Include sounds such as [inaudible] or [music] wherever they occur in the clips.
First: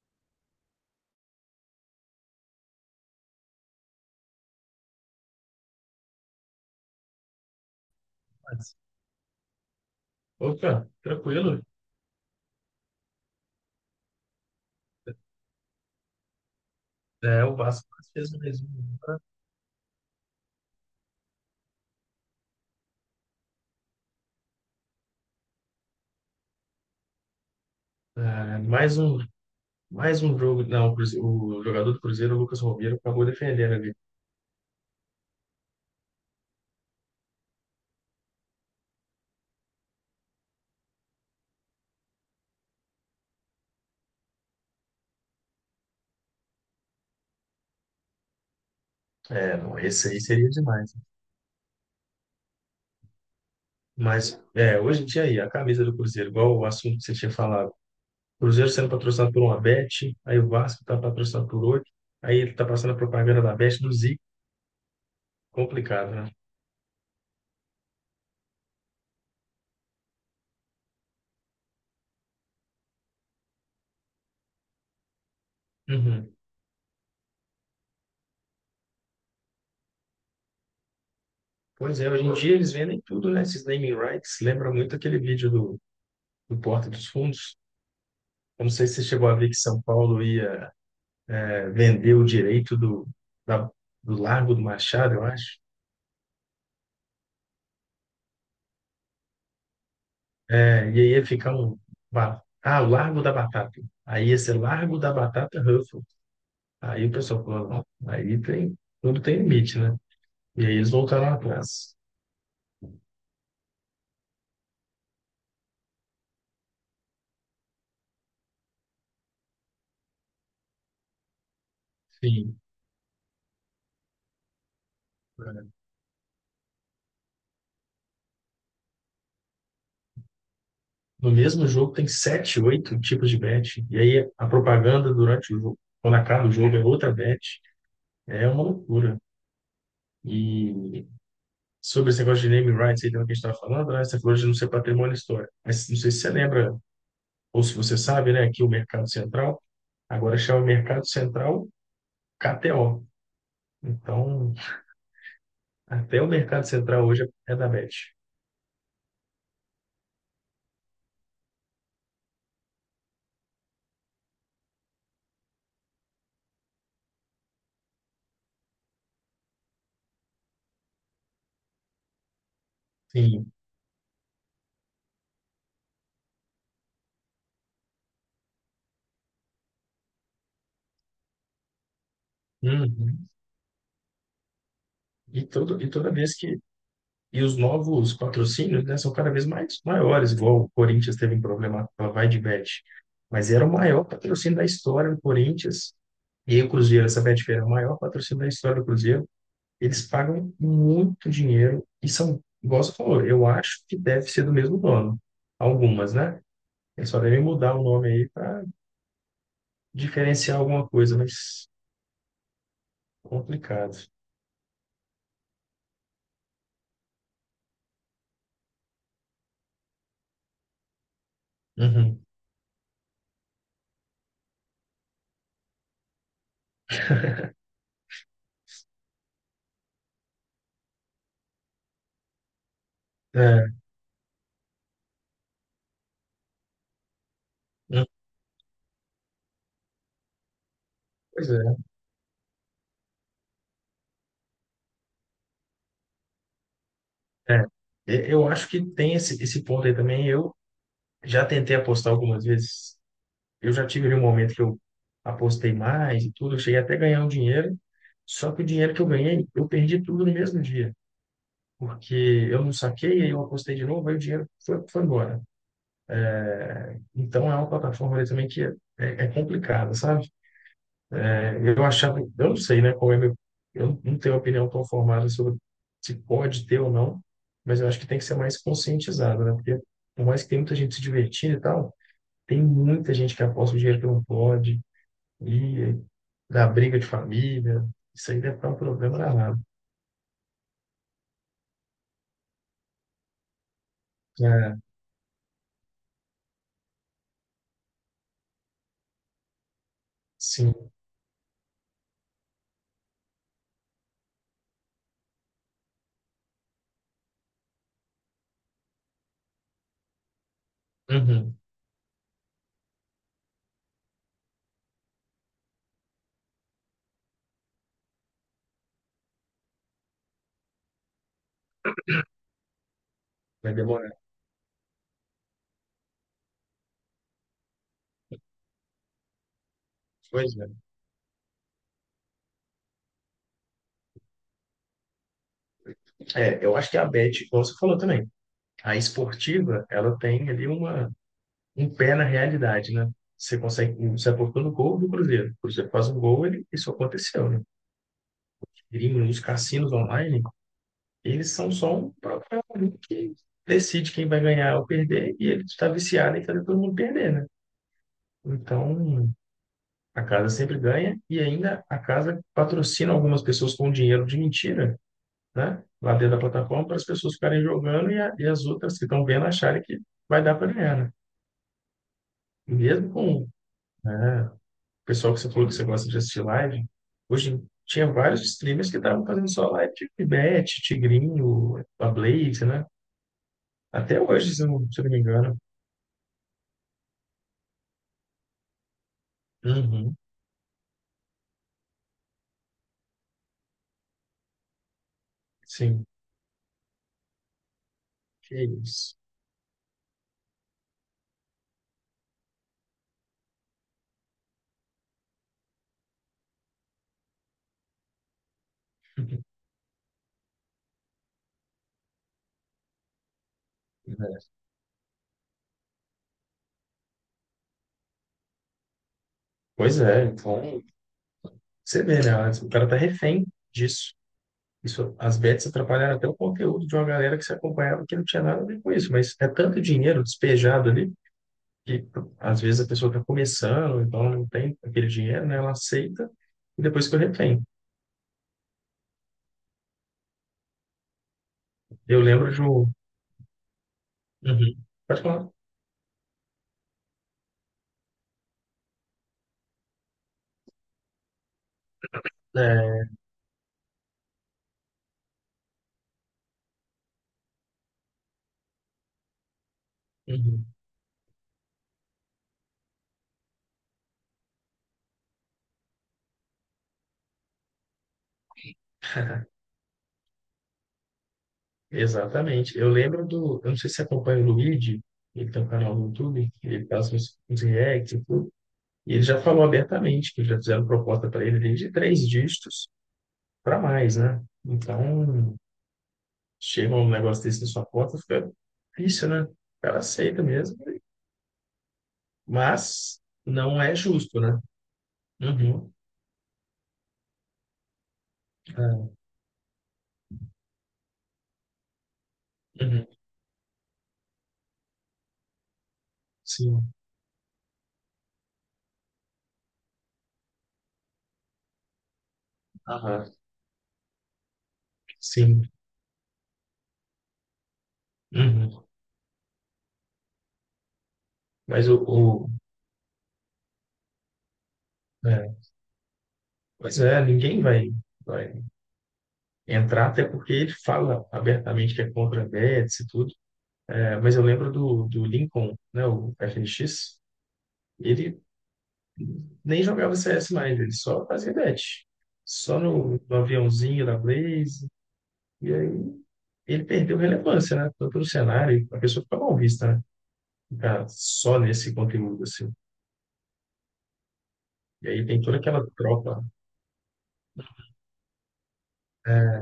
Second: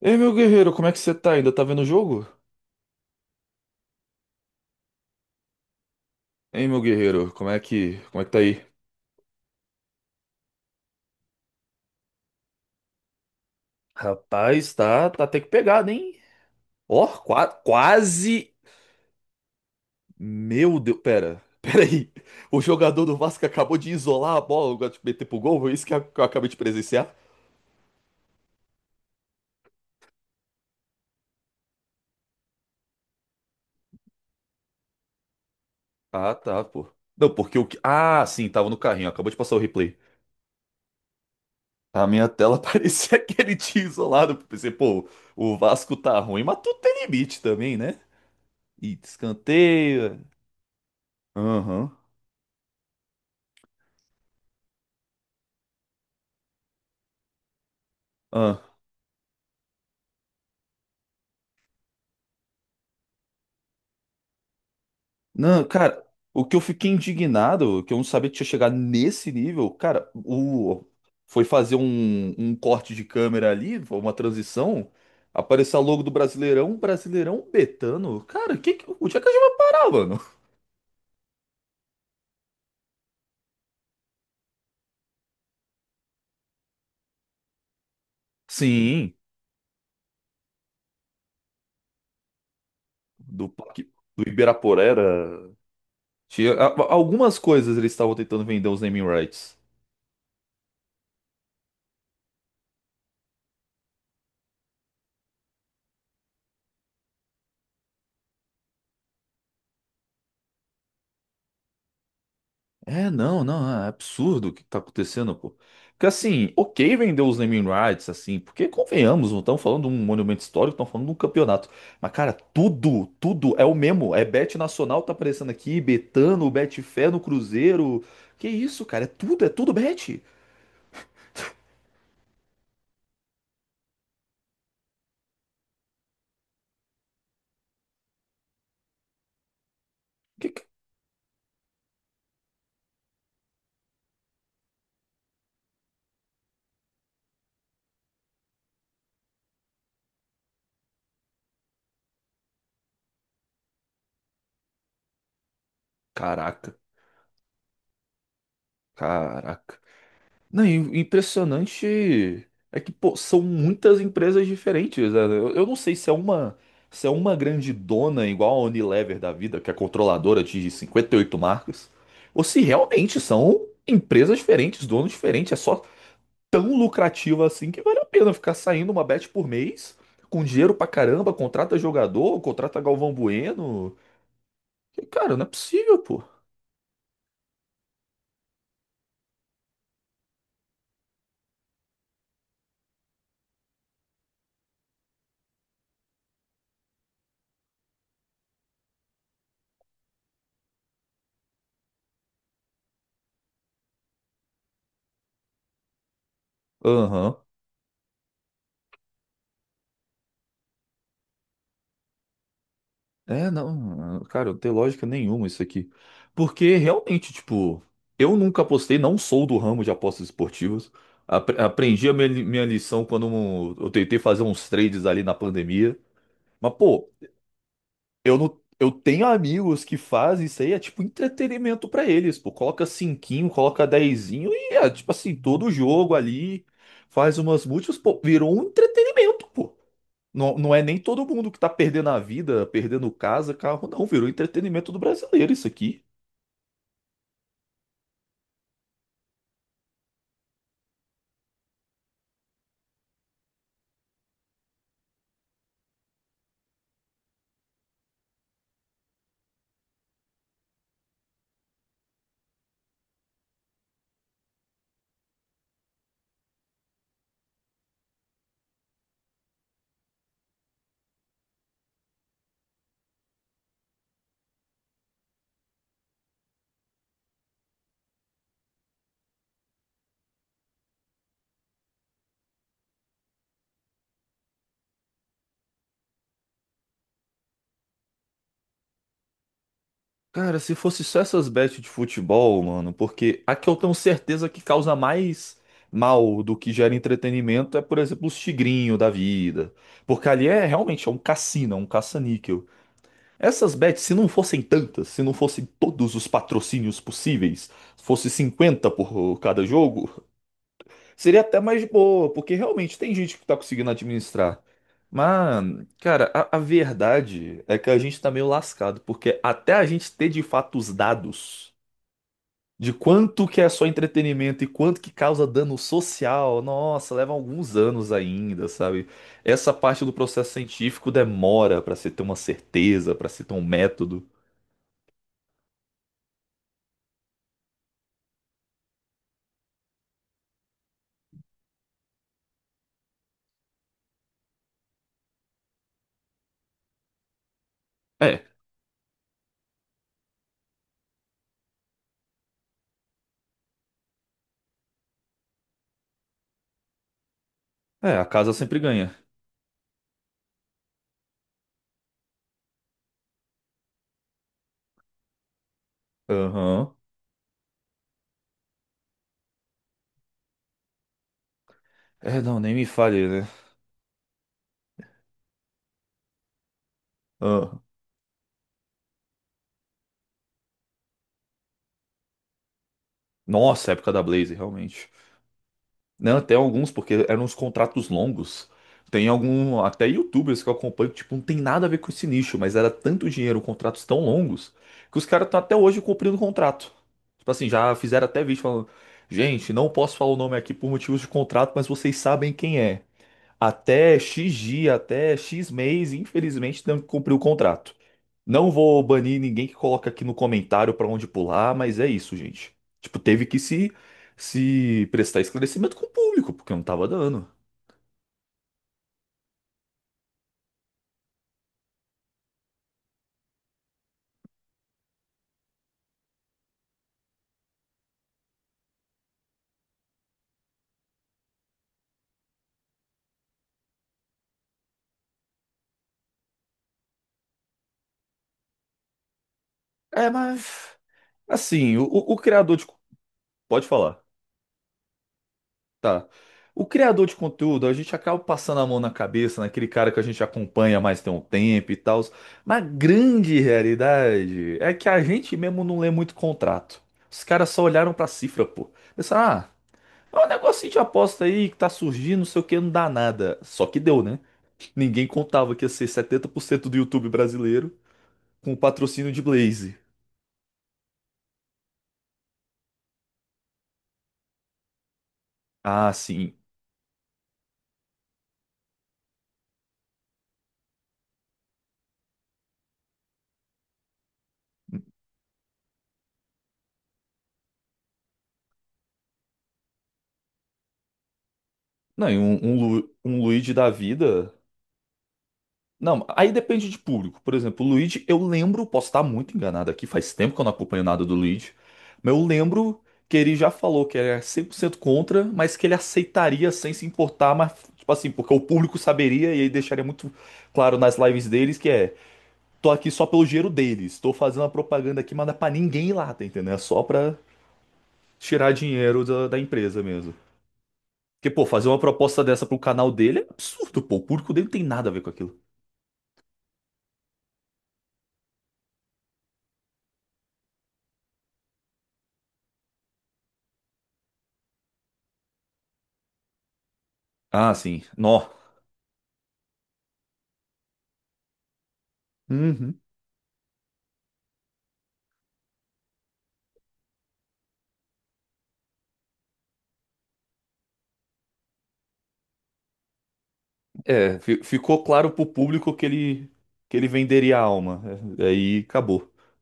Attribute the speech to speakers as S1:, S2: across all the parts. S1: Ei, meu guerreiro, como é que você tá? Ainda tá vendo o jogo? Ei, meu guerreiro, como é que tá aí?
S2: Mas, opa, tranquilo.
S1: Rapaz, tá até que pegado, hein? Ó,
S2: É, o Vasco fez
S1: quase.
S2: mais um,
S1: Meu Deus, pera, [laughs] pera aí. O jogador do Vasco acabou de isolar a bola, agora de meter pro gol, foi isso que eu acabei de presenciar?
S2: mais um, mais um jogo. Não, o o jogador do Cruzeiro, o Lucas Romero, acabou defendendo ali.
S1: Ah, tá, pô. Não, porque o que. Ah, sim, tava no carrinho, acabou de passar o replay. A minha tela [laughs] parecia que ele tinha isolado. Pensei, pô, o Vasco tá ruim, mas tudo tem limite também, né? E
S2: É, não, esse aí
S1: escanteio.
S2: seria demais, né?
S1: Aham.
S2: Mas, hoje em dia aí, a camisa do Cruzeiro, igual o assunto que você tinha falado.
S1: Aham.
S2: Cruzeiro sendo patrocinado por uma Bet, aí o Vasco tá patrocinado por outro, aí ele tá passando a propaganda da Bet do Zico.
S1: Não, cara,
S2: Complicado, né?
S1: o que eu fiquei indignado, que eu não sabia que tinha chegado nesse nível, cara, o foi fazer um, um corte de câmera ali, foi uma transição, apareceu a logo do
S2: Uhum.
S1: Brasileirão, um Brasileirão Betano. Cara, onde é que a gente vai parar, mano?
S2: Pois é, hoje em dia eles vendem tudo, né? Esses naming rights. Lembra muito aquele vídeo do Porta dos Fundos. Eu não sei se você
S1: Sim,
S2: chegou a ver que São Paulo ia vender o direito
S1: do,
S2: da-
S1: Parque-
S2: do
S1: do
S2: Largo do Machado, eu
S1: Ibirapuera.
S2: acho.
S1: Tinha, algumas coisas eles estavam tentando vender os naming rights.
S2: É, e aí ia ficar um. Ah, o Largo da Batata. Aí ia ser Largo da Batata Ruffles. Aí o pessoal falou, não, aí tem, tudo tem limite, né? E aí eles voltaram atrás.
S1: É, não, é absurdo o que tá acontecendo, pô. Porque assim, ok vender os naming rights, assim, porque convenhamos, não estão falando de um monumento histórico, estão falando de um campeonato. Mas, cara,
S2: Sim.
S1: tudo é o mesmo. É Bet Nacional tá aparecendo
S2: É.
S1: aqui, Betano, Betfé no Cruzeiro. Que isso, cara? É tudo Bet.
S2: No mesmo jogo tem sete, oito tipos de bet. E aí a propaganda durante o jogo, quando acaba o jogo, é outra bet. É uma loucura.
S1: Que... que-
S2: E sobre esse negócio de naming rights aí também que a gente estava falando, né? Você falou de não ser patrimônio histórico. Mas não sei se você lembra, ou se você sabe, né, que o Mercado Central agora chama Mercado Central KTO. Então, até o Mercado
S1: Caraca,
S2: Central hoje é da Bet.
S1: caraca. Não, e o impressionante é que, pô, são muitas empresas diferentes, né? Eu não sei se é uma, se é uma grande dona igual a Unilever da vida, que é controladora de 58 marcas, ou se realmente
S2: Sim.
S1: são empresas diferentes, donos diferentes. É só tão lucrativo assim que vale a pena ficar saindo uma bet por mês, com dinheiro pra caramba, contrata jogador, contrata Galvão
S2: Uhum.
S1: Bueno. E, cara, não é
S2: E
S1: possível,
S2: toda
S1: pô.
S2: vez que. E os novos patrocínios, né, são cada vez mais maiores, igual o Corinthians teve um problema com a Vai de Bet. Mas era o maior patrocínio da história do Corinthians. E aí o Cruzeiro, essa Betfair é o maior patrocínio da história do Cruzeiro. Eles pagam muito dinheiro e são, igual você falou, eu acho que deve ser do mesmo dono. Algumas, né? Eles só
S1: Aham.
S2: devem mudar o nome aí para diferenciar alguma coisa, mas
S1: É,
S2: complicado.
S1: não, cara, não tem lógica nenhuma isso aqui. Porque realmente, tipo, eu nunca apostei, não sou do ramo de apostas esportivas. Aprendi
S2: Uhum.
S1: minha lição quando eu tentei fazer uns trades ali na pandemia. Mas, pô, eu não, eu tenho amigos que fazem isso aí, é tipo entretenimento pra eles, pô. Coloca cinquinho,
S2: É,
S1: coloca dezinho e é tipo assim, todo jogo ali faz umas múltiplas,
S2: hum,
S1: pô, virou um entretenimento, pô. Não, não é nem todo
S2: pois
S1: mundo que
S2: é.
S1: tá perdendo a vida, perdendo casa, carro, não. Virou entretenimento do brasileiro isso aqui.
S2: É. Eu acho que tem esse ponto aí também. Eu já tentei apostar algumas vezes. Eu já tive ali um momento que eu apostei mais e tudo. Eu cheguei até a ganhar um dinheiro. Só que o dinheiro que eu ganhei, eu perdi tudo no mesmo dia. Porque eu não saquei, aí eu apostei de novo, aí o dinheiro foi embora. Então é uma plataforma ali também que é complicada, sabe? É, eu achava, eu não sei, né, qual é meu, eu não tenho opinião tão formada sobre se pode ter ou não, mas eu acho que tem que ser mais conscientizado, né? Porque por mais que tenha muita gente se divertindo e tal, tem muita gente que aposta o dinheiro que não pode, e dá briga de família, isso aí deve dar um problema danado.
S1: Cara, se fosse só essas bets de futebol, mano, porque a que eu tenho certeza que
S2: É,
S1: causa mais mal do que gera entretenimento é, por exemplo, os tigrinho da vida. Porque ali é
S2: sim.
S1: realmente é um cassino, é um caça-níquel. Essas bets, se não fossem tantas, se não fossem todos os patrocínios possíveis, fosse 50 por cada jogo, seria
S2: Uhum.
S1: até mais boa, porque realmente tem gente que tá conseguindo administrar. Mas, cara, a verdade é que a gente tá meio lascado, porque até a gente ter de fato os dados de quanto que é
S2: Vai
S1: só
S2: demorar.
S1: entretenimento e quanto que causa dano social, nossa, leva alguns anos ainda, sabe? Essa parte do processo
S2: Pois é.
S1: científico demora pra se ter uma certeza, pra se ter um método.
S2: É, eu acho que a Bet, como você falou também, a esportiva, ela tem ali um pé na realidade, né? Você consegue, você aportou no gol do Cruzeiro. O Cruzeiro faz um gol, ele, isso aconteceu, né?
S1: É,
S2: Gringo, os cassinos online, eles são só um papel ali que decide quem vai ganhar ou perder, e ele está viciado em fazer todo mundo perder, né?
S1: é, a casa sempre ganha.
S2: Então, a casa sempre ganha, e ainda a casa patrocina algumas pessoas com dinheiro de mentira, né, lá dentro da plataforma para
S1: Aham.
S2: as pessoas ficarem jogando e, e as outras que estão vendo acharem que vai dar para ganhar, né?
S1: É, não,
S2: E
S1: nem me
S2: mesmo
S1: fale, né?
S2: com, né, o pessoal que você falou que você gosta de assistir live, hoje
S1: Ah.
S2: tinha vários streamers que estavam fazendo só live de Bet, Tigrinho, a Blaze, né?
S1: Nossa, época
S2: Até
S1: da
S2: hoje,
S1: Blaze,
S2: se eu
S1: realmente.
S2: não me engano.
S1: Não, até alguns, porque eram uns contratos longos. Tem algum, até
S2: Uhum,
S1: YouTubers que eu acompanho, que, tipo, não tem nada a ver com esse nicho, mas era tanto dinheiro, contratos tão longos, que os caras estão até hoje
S2: sim,
S1: cumprindo o contrato. Tipo assim, já fizeram até vídeo
S2: que
S1: falando,
S2: isso.
S1: gente, não posso falar o nome aqui por motivos de contrato, mas vocês sabem quem é. Até X dia, até X mês, infelizmente, tem que cumprir o contrato. Não vou banir
S2: [laughs]
S1: ninguém que coloca aqui no comentário pra onde pular, mas é isso, gente. Tipo, teve que se prestar esclarecimento com o público, porque não tava dando.
S2: Pois é, então, você vê, né? O cara tá refém disso. Isso, as bets atrapalharam até o conteúdo de uma galera que se acompanhava que não tinha nada a ver com isso, mas é tanto dinheiro despejado ali que às vezes a pessoa está começando, então ela não tem aquele dinheiro, né? Ela aceita e depois que eu retém.
S1: É, mas assim, o,
S2: Eu
S1: o- o
S2: lembro de um.
S1: Pode falar,
S2: Uhum. Pode falar.
S1: tá. O criador de conteúdo, a gente acaba passando a mão na cabeça, naquele cara que a gente acompanha mais tem um tempo e tal. Mas a
S2: É,
S1: grande realidade é que a gente mesmo não lê muito contrato. Os caras só olharam pra cifra, pô. Pensaram, ah. É um
S2: uhum.
S1: negocinho de aposta aí que tá surgindo, não sei o que, não dá nada. Só que deu, né? Ninguém contava que ia ser 70% do YouTube brasileiro com o patrocínio de
S2: [laughs]
S1: Blaze.
S2: Exatamente. Eu lembro do. Eu não sei se você acompanha o Luigi, ele tem um canal no
S1: Ah,
S2: YouTube,
S1: sim.
S2: ele faz uns, uns reacts e tudo. E ele já falou abertamente que já fizeram proposta para ele desde três dígitos para mais, né? Então, chega um negócio desse na sua porta, fica difícil, né? O cara aceita mesmo,
S1: Não, e
S2: mas
S1: um Luigi
S2: não
S1: da
S2: é justo,
S1: vida.
S2: né? Uhum.
S1: Não, aí depende de público. Por exemplo, o Luigi, eu lembro, posso
S2: É,
S1: estar muito enganado aqui, faz tempo que eu não acompanho nada do Luigi, mas eu lembro
S2: uhum.
S1: que ele já falou que era 100% contra, mas que ele aceitaria sem
S2: Sim.
S1: se importar, mas, tipo assim, porque o público saberia e aí deixaria muito claro nas lives deles que é. Tô aqui só
S2: Aham.
S1: pelo dinheiro deles. Tô fazendo a propaganda aqui, mas não é pra
S2: Sim.
S1: ninguém ir lá, tá entendendo? É só pra tirar
S2: Uhum.
S1: dinheiro da empresa mesmo. Porque, pô, fazer
S2: Mas
S1: uma proposta
S2: o
S1: dessa pro canal dele é absurdo, pô. O público dele não tem nada a ver com
S2: é,
S1: aquilo.
S2: pois é, ninguém vai, vai entrar, até porque ele fala abertamente que é contra a bets e tudo. É, mas eu lembro do Lincoln, né, o FNX,
S1: Ah, sim.
S2: ele
S1: Nó.
S2: nem jogava CS mais, ele só fazia bet. Só
S1: Uhum.
S2: no aviãozinho da Blaze. E aí ele perdeu relevância, né? Tanto no cenário, a pessoa fica mal vista, né? Ficar só nesse conteúdo, assim.
S1: É, ficou
S2: E aí
S1: claro
S2: tem
S1: pro
S2: toda aquela
S1: público que
S2: tropa,
S1: que ele venderia a alma. É, aí acabou.
S2: é,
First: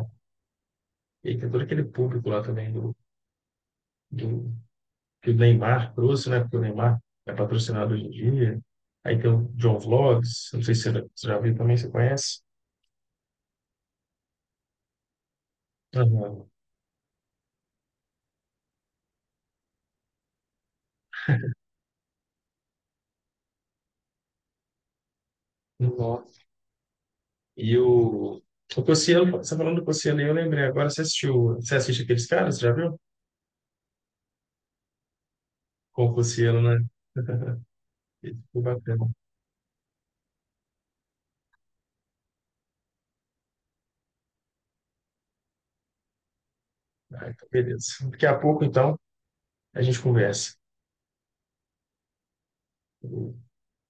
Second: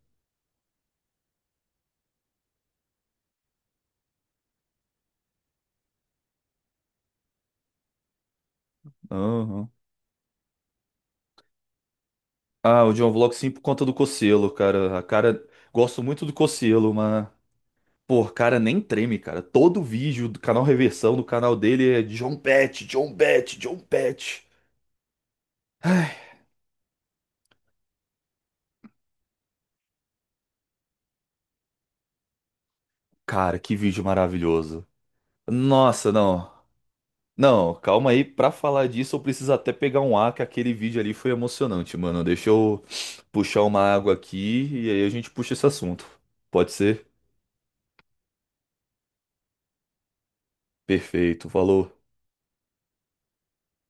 S2: e aí tem todo aquele público lá também do, que o Neymar trouxe, né? Porque o Neymar é patrocinado hoje em dia. Aí tem o
S1: Aham.
S2: John Vlogs, não sei se você já viu também, você conhece?
S1: Ah, o John Vlog sim por conta do Cocielo, cara. A cara. Gosto muito do
S2: Aham.
S1: Cocielo, mas. Pô, cara, nem treme, cara. Todo vídeo do canal Reversão, do canal dele é John Pet, John Pet, John Pet.
S2: Nossa. E o, o Cossielo, você falando do Cossielo, aí, eu lembrei agora, você assistiu, você assiste aqueles caras, você já viu?
S1: Cara, que vídeo maravilhoso.
S2: Com
S1: Nossa,
S2: o
S1: não.
S2: Cossielo, né?
S1: Não, calma aí.
S2: Ele
S1: Pra
S2: ficou
S1: falar
S2: bacana.
S1: disso, eu preciso até pegar um ar, que aquele vídeo ali foi emocionante, mano. Deixa eu puxar uma água aqui e aí a gente puxa esse assunto. Pode ser?
S2: Ah, então beleza. Daqui a pouco, então, a gente conversa.
S1: Perfeito, falou.